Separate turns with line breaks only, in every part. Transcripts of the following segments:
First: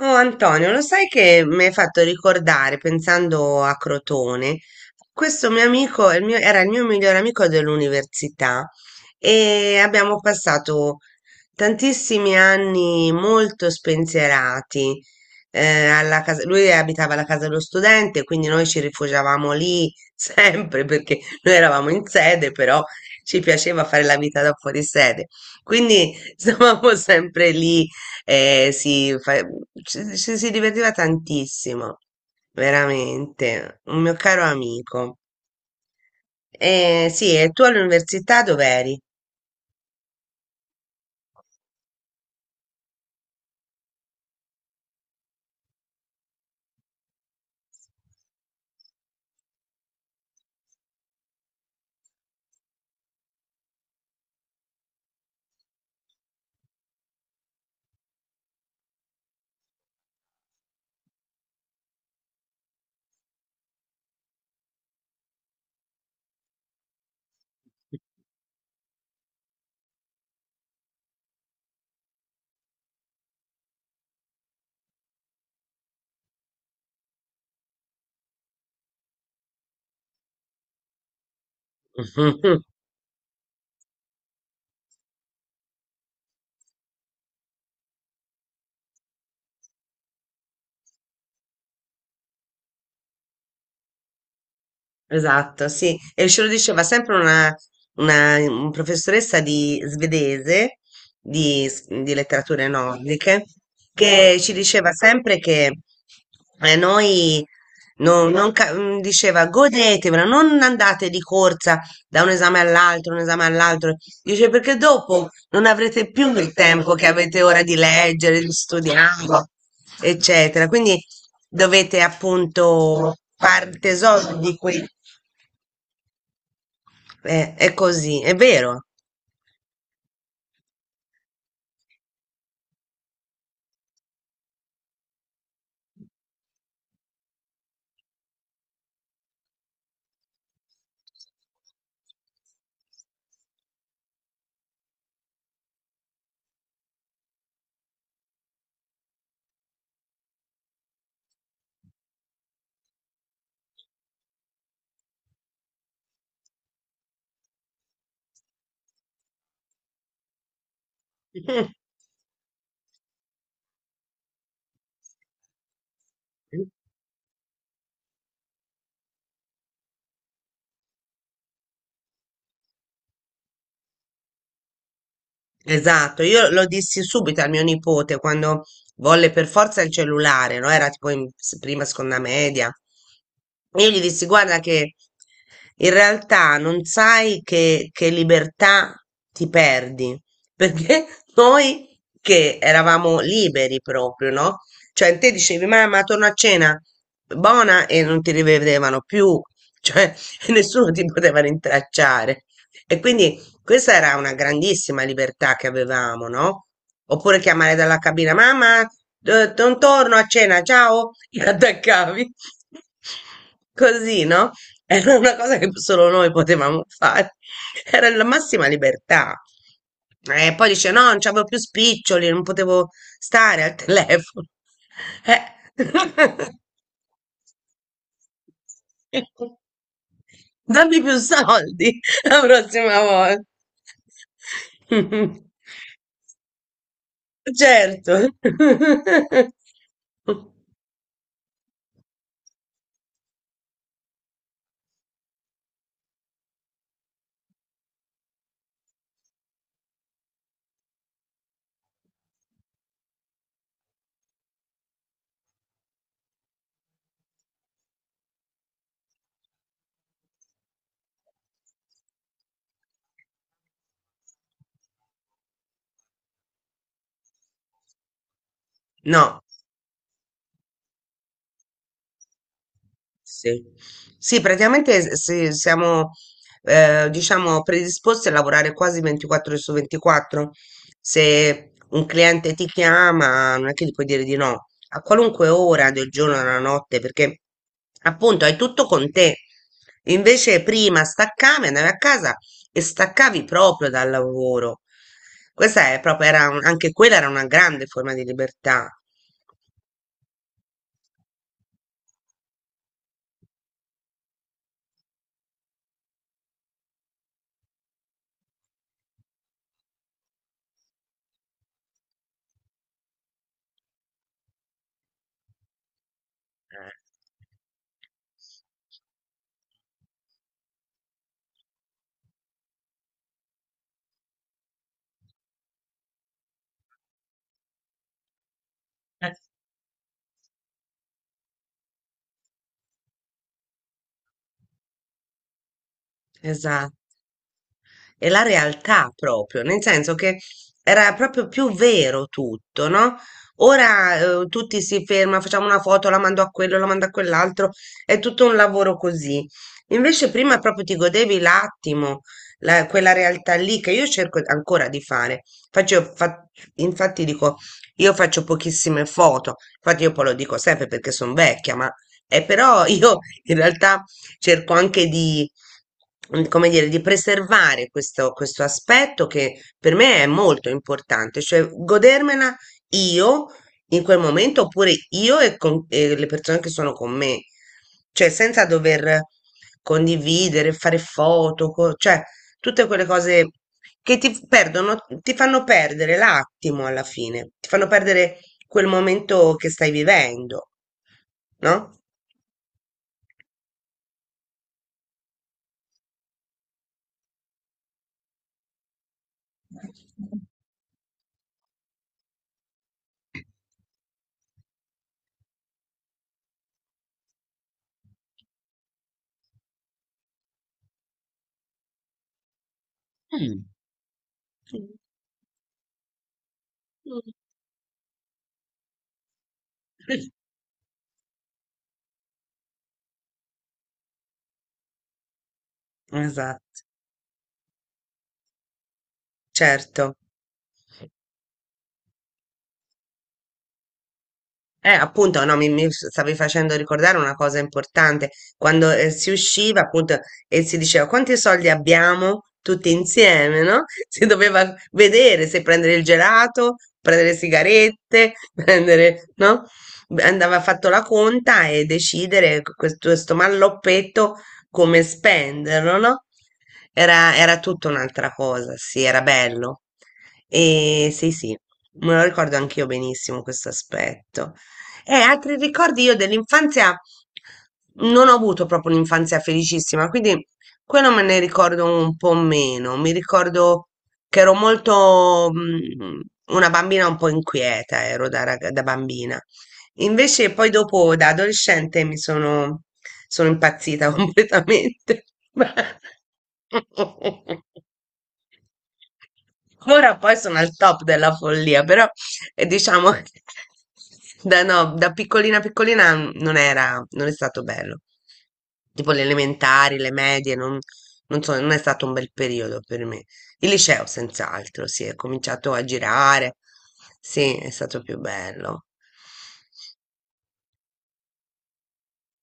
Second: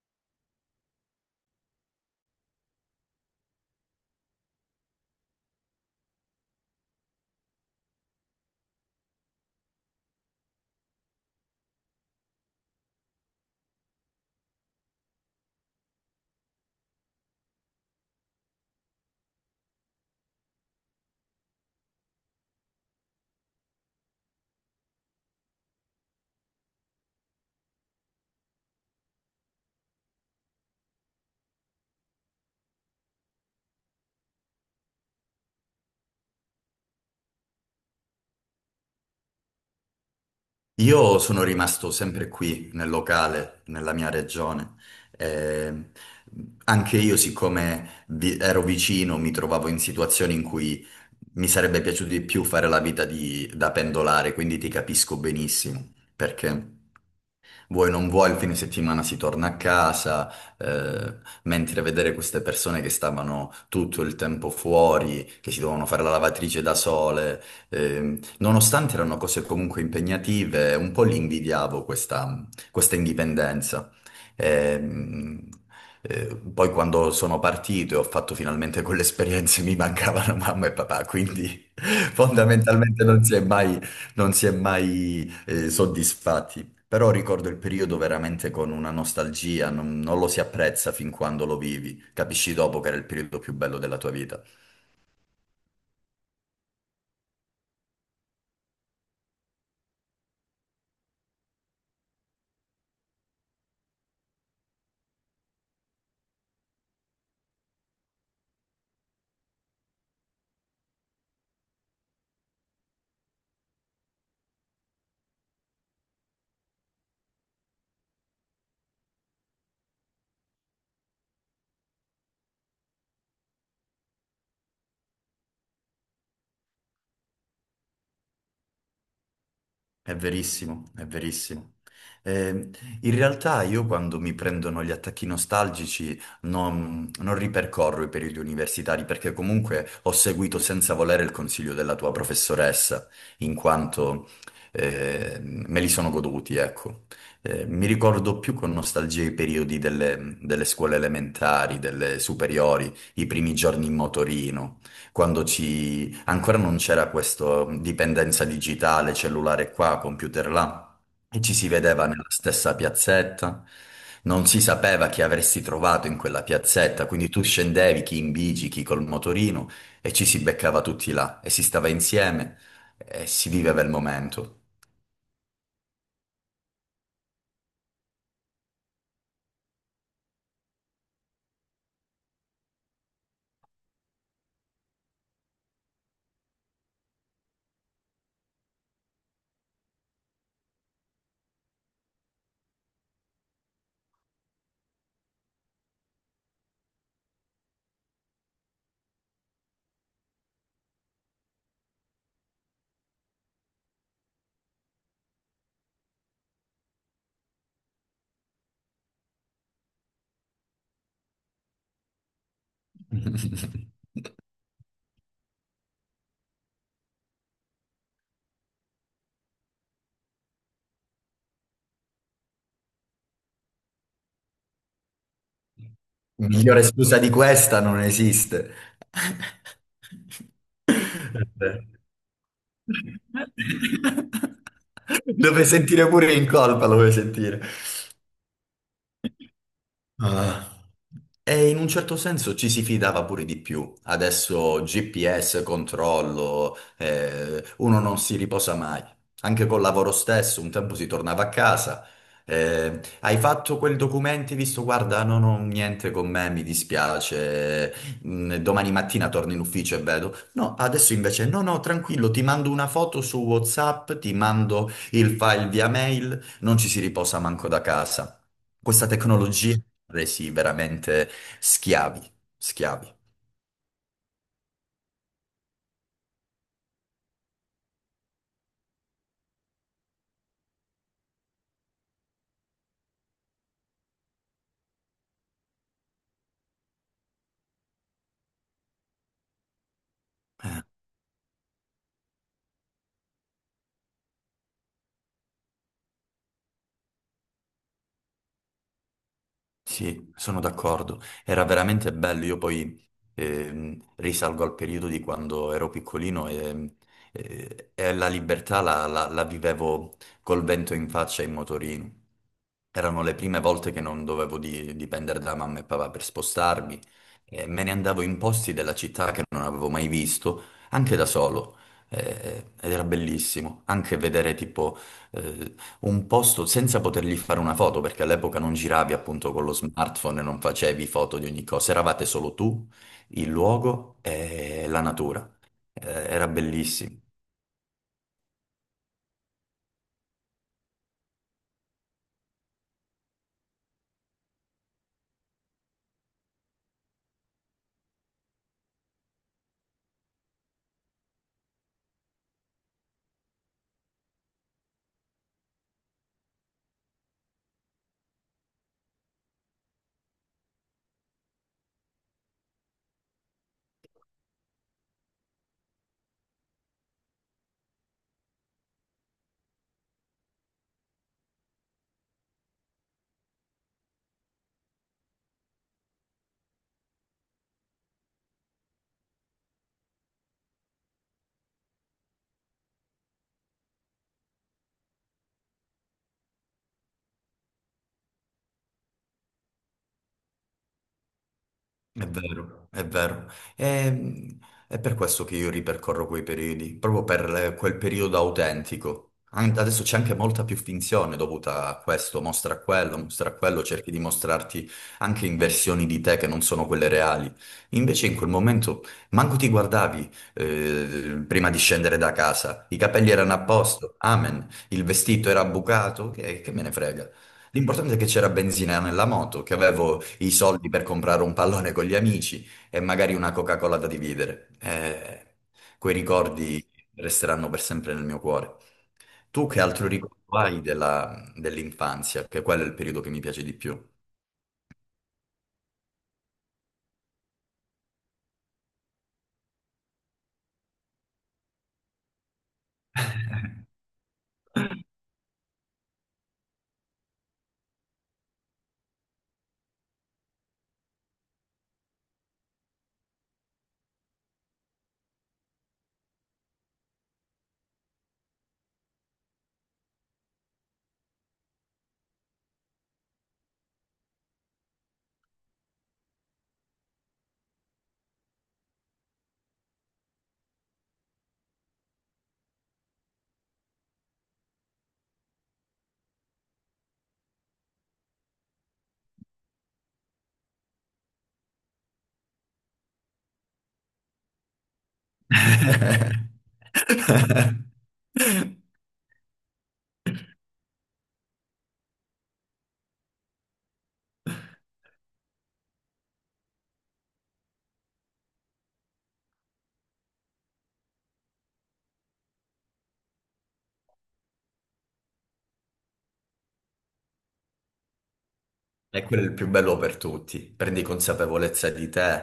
Oh Antonio, lo sai che mi hai fatto ricordare, pensando a Crotone, questo mio amico, era il mio migliore amico dell'università e abbiamo passato tantissimi anni molto spensierati. Lui abitava alla casa dello studente, quindi noi ci rifugiavamo lì sempre perché noi eravamo in sede, però ci piaceva fare la vita da fuori sede. Quindi stavamo sempre lì. Si, ci si divertiva tantissimo, veramente, un mio caro amico. Sì, e tu all'università dov'eri?
Io sono rimasto sempre qui nel locale, nella mia regione. Eh, Anche io, siccome ero vicino, mi trovavo in situazioni in cui mi sarebbe piaciuto di più fare la vita da pendolare, quindi ti capisco benissimo perché vuoi non vuoi, il fine settimana si torna a casa, eh, mentre vedere queste persone che stavano tutto il tempo fuori, che si dovevano fare la lavatrice da sole, nonostante erano cose comunque impegnative, un po' li invidiavo questa indipendenza. Ehm, Poi quando sono partito e ho fatto finalmente quelle esperienze mi mancavano mamma e papà, quindi fondamentalmente non si è mai soddisfatti. Però ricordo il periodo veramente con una nostalgia, non lo si apprezza fin quando lo vivi. Capisci dopo che era il periodo più bello della tua vita.
Esatto, sì. E ce lo diceva sempre un professoressa di svedese, di letterature nordiche, che ci diceva sempre che noi, no- non ca- mm, diceva godetevela, non andate di corsa da un esame all'altro, un esame all'altro. Dice perché dopo non avrete più il tempo che avete ora di leggere, di studiare, eccetera. Quindi dovete appunto far tesoro di quei… È così, è vero.
È verissimo, è verissimo. Eh, In realtà io quando mi prendono gli attacchi nostalgici non ripercorro i periodi universitari perché comunque ho seguito senza volere il consiglio della tua professoressa, in quanto me li sono goduti, ecco. Mi ricordo più con nostalgia i periodi delle scuole elementari, delle superiori, i primi giorni in motorino, quando ci ancora non c'era questa dipendenza digitale, cellulare qua, computer là, e ci si vedeva. Mm. Nella stessa piazzetta. Non si sapeva chi avresti trovato in quella piazzetta, quindi tu scendevi, chi in bici, chi col motorino, e ci si beccava tutti là, e si stava insieme, e si viveva il momento.
Esatto, io lo dissi subito al mio nipote quando volle per forza il cellulare, no? Era tipo prima, seconda media. Io gli dissi, guarda che in realtà non sai che libertà ti perdi, perché noi che eravamo liberi proprio, no? Cioè te dicevi, mamma, torno a cena, buona, e non ti rivedevano più, cioè nessuno ti poteva rintracciare. E quindi questa era una grandissima libertà che avevamo, no? Oppure chiamare dalla cabina, mamma, non torno a cena, ciao, e attaccavi. Così, no? Era una cosa che solo noi potevamo fare. Era la massima libertà. E poi dice, no, non c'avevo più spiccioli, non potevo stare al telefono. Eh.
Migliore scusa di questa non esiste.
Dammi più soldi la prossima volta.
Dove sentire pure in colpa, lo vuoi sentire?
Certo.
Ah. E in un certo senso ci si fidava pure di più. Adesso GPS, controllo, uno non si riposa mai. Anche col lavoro stesso, un tempo si tornava a casa. Eh, hai fatto quel documento, hai visto, guarda, non ho niente con me, mi dispiace. Domani mattina torno in ufficio e vedo. No, adesso invece, no, no, tranquillo, ti mando una foto su WhatsApp, ti mando il file via mail, non ci si riposa manco da casa. Questa
No.
tecnologia resi veramente schiavi, schiavi.
Sì, sì, praticamente sì, siamo, diciamo, predisposti a lavorare quasi 24 ore su 24. Se un cliente ti chiama, non è che gli puoi dire di no, a qualunque ora del giorno e della notte, perché appunto hai tutto con te. Invece prima staccavi, andavi a casa e staccavi proprio dal lavoro. Questa è proprio, anche quella era una grande forma di libertà.
Sì, sono d'accordo. Era veramente bello. Io poi risalgo al periodo di quando ero piccolino e, e la libertà la vivevo col vento in faccia in motorino. Erano le prime volte che non dovevo dipendere da mamma e papà per
Eh.
spostarmi e me ne andavo in posti della città che non avevo mai visto, anche da solo. Ed era bellissimo anche vedere tipo eh, un posto senza potergli fare una foto, perché all'epoca non giravi
Eh,
appunto con lo smartphone, e non facevi foto di ogni cosa, eravate solo tu, il luogo e la natura. Eh, era
Esatto.
bellissimo.
E la realtà proprio, nel senso che era proprio più vero tutto, no? Ora tutti si ferma, facciamo una foto, la mando a quello, la mando a quell'altro, è tutto un lavoro così. Invece prima proprio ti godevi l'attimo, quella realtà lì che io cerco ancora di fare. Faccio, fa- Infatti dico, io faccio pochissime foto, infatti io poi lo dico sempre perché sono vecchia, ma però io in realtà cerco anche di come dire, di preservare questo aspetto che per me è molto importante, cioè godermela io in quel momento oppure e le persone che sono con me, cioè senza dover condividere, fare foto, cioè tutte quelle cose che ti perdono, ti fanno perdere l'attimo alla fine, ti fanno perdere quel momento che stai vivendo, no?
È vero, è vero. E- È, per questo che io ripercorro quei periodi, proprio per quel periodo autentico. Adesso c'è anche molta più finzione dovuta a questo, mostra quello, cerchi di mostrarti anche in versioni di te che non sono quelle reali. Invece in quel momento manco ti guardavi prima di scendere da casa, i capelli erano a posto, amen, il vestito era bucato, che me ne frega.
Mm.
L'importante è che c'era benzina nella moto, che avevo i soldi per comprare un pallone con gli amici e magari una Coca-Cola da dividere. Quei
Esatto,
ricordi resteranno per sempre nel mio cuore. Tu che altro
certo.
ricordo hai dell'infanzia? Che quello è il periodo che mi piace di più.
Appunto, no, mi stavi facendo ricordare una cosa importante. Quando si usciva, appunto, e si diceva quanti soldi abbiamo tutti insieme, no? Si doveva vedere se prendere il gelato, prendere le sigarette, prendere, no? Andava fatto la conta e decidere questo, questo malloppetto come spenderlo, no? Era tutta un'altra cosa, sì, era bello. E sì, sì, me lo ricordo anch'io benissimo questo aspetto. E altri ricordi io dell'infanzia… Non ho avuto proprio un'infanzia felicissima, quindi quello me ne ricordo un po' meno. Mi ricordo che ero molto una bambina un po' inquieta, ero da bambina. Invece poi dopo da adolescente sono impazzita completamente. Ora poi sono al top della follia, però e diciamo che da piccolina piccolina non è stato bello. Tipo le elementari, le medie, non so, non è stato un bel periodo per me. Il liceo, senz'altro, sì, è cominciato a girare. Sì, è stato più bello.
E quello è il più bello per tutti. Prendi consapevolezza di te,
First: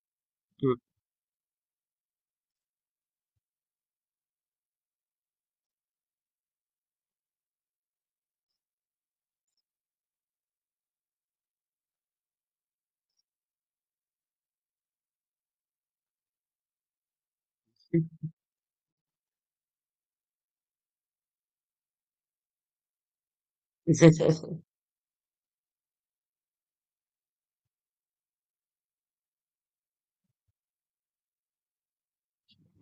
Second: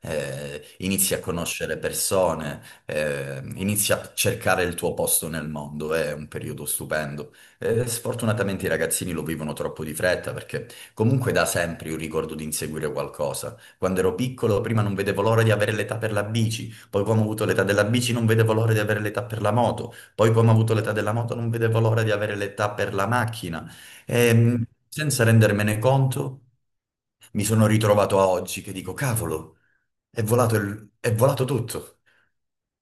Mm.
inizi a conoscere persone, inizi a cercare il tuo posto nel mondo. È un periodo stupendo. Sfortunatamente i ragazzini lo vivono troppo di fretta perché comunque da sempre io ricordo di inseguire qualcosa. Quando ero piccolo, prima non vedevo l'ora di avere l'età per la bici, poi quando ho avuto l'età della bici non vedevo l'ora di avere l'età per la moto, poi quando ho avuto l'età della moto non vedevo l'ora di avere l'età per la macchina. E senza rendermene conto, mi sono ritrovato a oggi che dico, cavolo, è volato, è volato tutto.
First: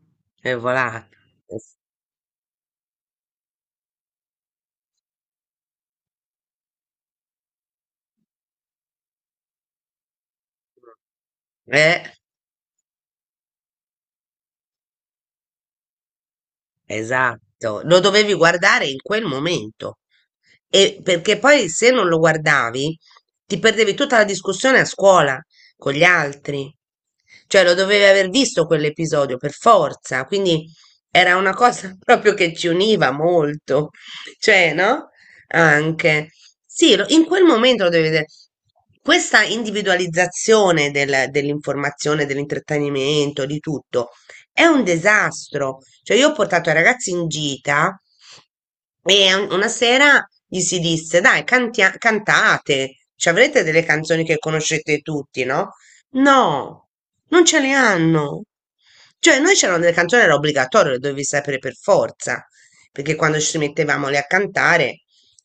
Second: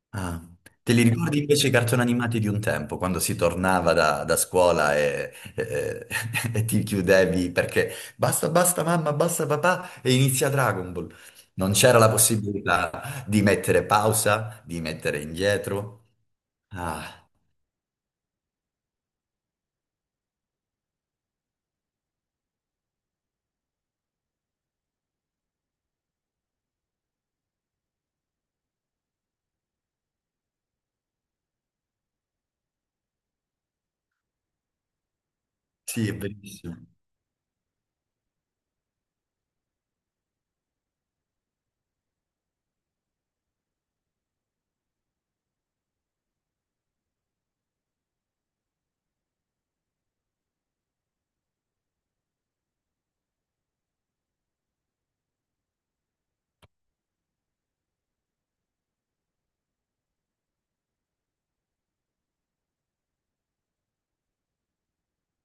Ah,
È
te li
volato.
ricordi invece i cartoni animati di un tempo, quando si tornava da scuola e, e ti chiudevi perché basta, basta mamma, basta papà e inizia Dragon Ball. Non c'era
Eh?
la possibilità di mettere pausa, di mettere indietro. Ah,
Esatto, lo dovevi guardare in quel momento. E perché poi se non lo guardavi, ti perdevi tutta la discussione a scuola con gli altri. Cioè, lo dovevi aver visto quell'episodio per forza, quindi era una cosa proprio che ci univa molto. Cioè, no?
sì, è
Anche.
bellissimo.
Sì, in quel momento lo devi vedere. Questa individualizzazione dell'informazione, dell'intrattenimento, di tutto è un disastro. Cioè, io ho portato i ragazzi in gita e una sera gli si disse: Dai, cantate, ci avrete delle canzoni che conoscete tutti, no? No, non ce le hanno. Cioè, noi c'erano delle canzoni, era obbligatorio, le dovevi sapere per forza, perché quando ci mettevamo lì a cantare,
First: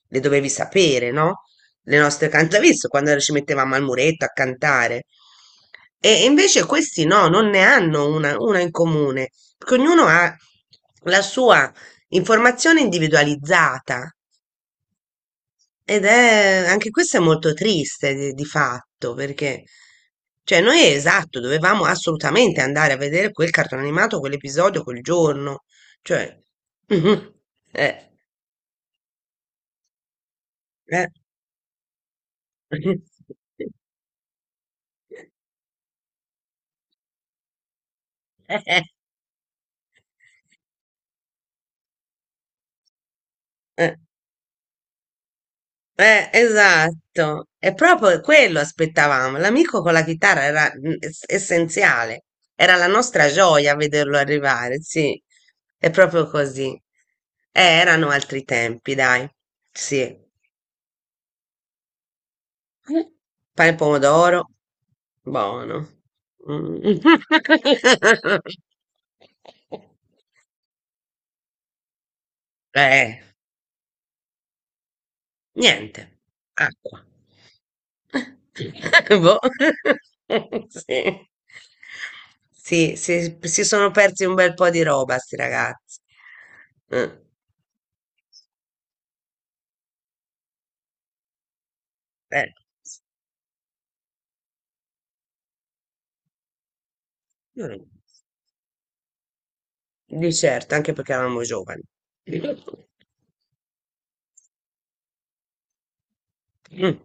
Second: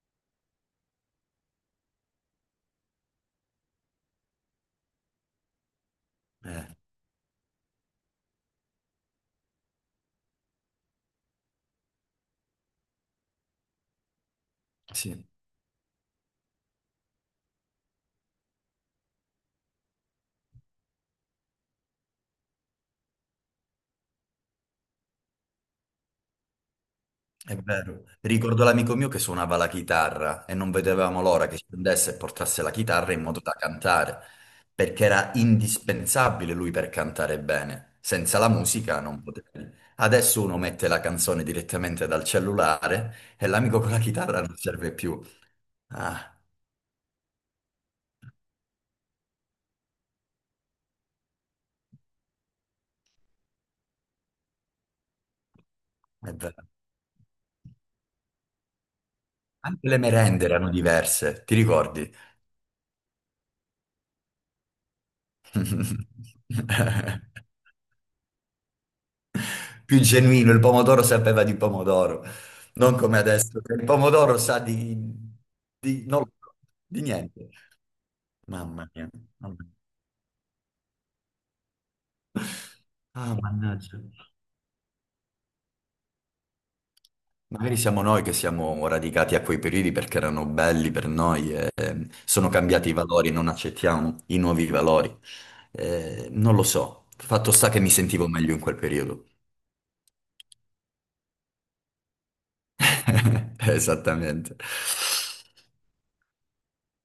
le dovevi sapere, no? Le nostre cantatrici quando ci mettevamo al muretto a cantare. E invece
Eh,
questi no, non ne hanno una in comune, perché ognuno ha la sua informazione individualizzata
sì.
ed è anche questo è molto triste di fatto, perché cioè noi esatto, dovevamo assolutamente andare a vedere quel cartone animato, quell'episodio, quel giorno, cioè
È vero.
eh,
Ricordo l'amico mio che suonava la chitarra e non
eh.
vedevamo l'ora che scendesse e portasse la chitarra in modo da cantare, perché era indispensabile lui per cantare bene. Senza la
Eh,
musica non potevi. Adesso uno mette la canzone direttamente dal cellulare e l'amico con
eh.
la chitarra non serve più. Ah,
Esatto, è proprio quello aspettavamo. L'amico con la chitarra era essenziale, era la nostra gioia vederlo arrivare, sì, è proprio
è vero.
così. Erano altri tempi, dai,
Anche le
sì.
merende erano diverse, ti ricordi?
Pane e pomodoro, buono. Mm.
Più genuino, il pomodoro sapeva di pomodoro, non come
Eh.
adesso, che il pomodoro sa di,
Niente,
non lo so,
acqua.
di niente. Mamma mia.
Boh.
Mamma mia.
Sì. Sì,
Ah,
si si sono
mannaggia.
persi un bel po' di roba, sti ragazzi. Mm.
Magari siamo noi che siamo radicati a quei periodi perché erano belli per noi e
Eh,
sono cambiati i valori, non accettiamo i nuovi valori. Non lo so. Fatto sta che
mm,
mi sentivo meglio in quel periodo.
Di certo, anche perché eravamo giovani.
Esattamente.
Mm.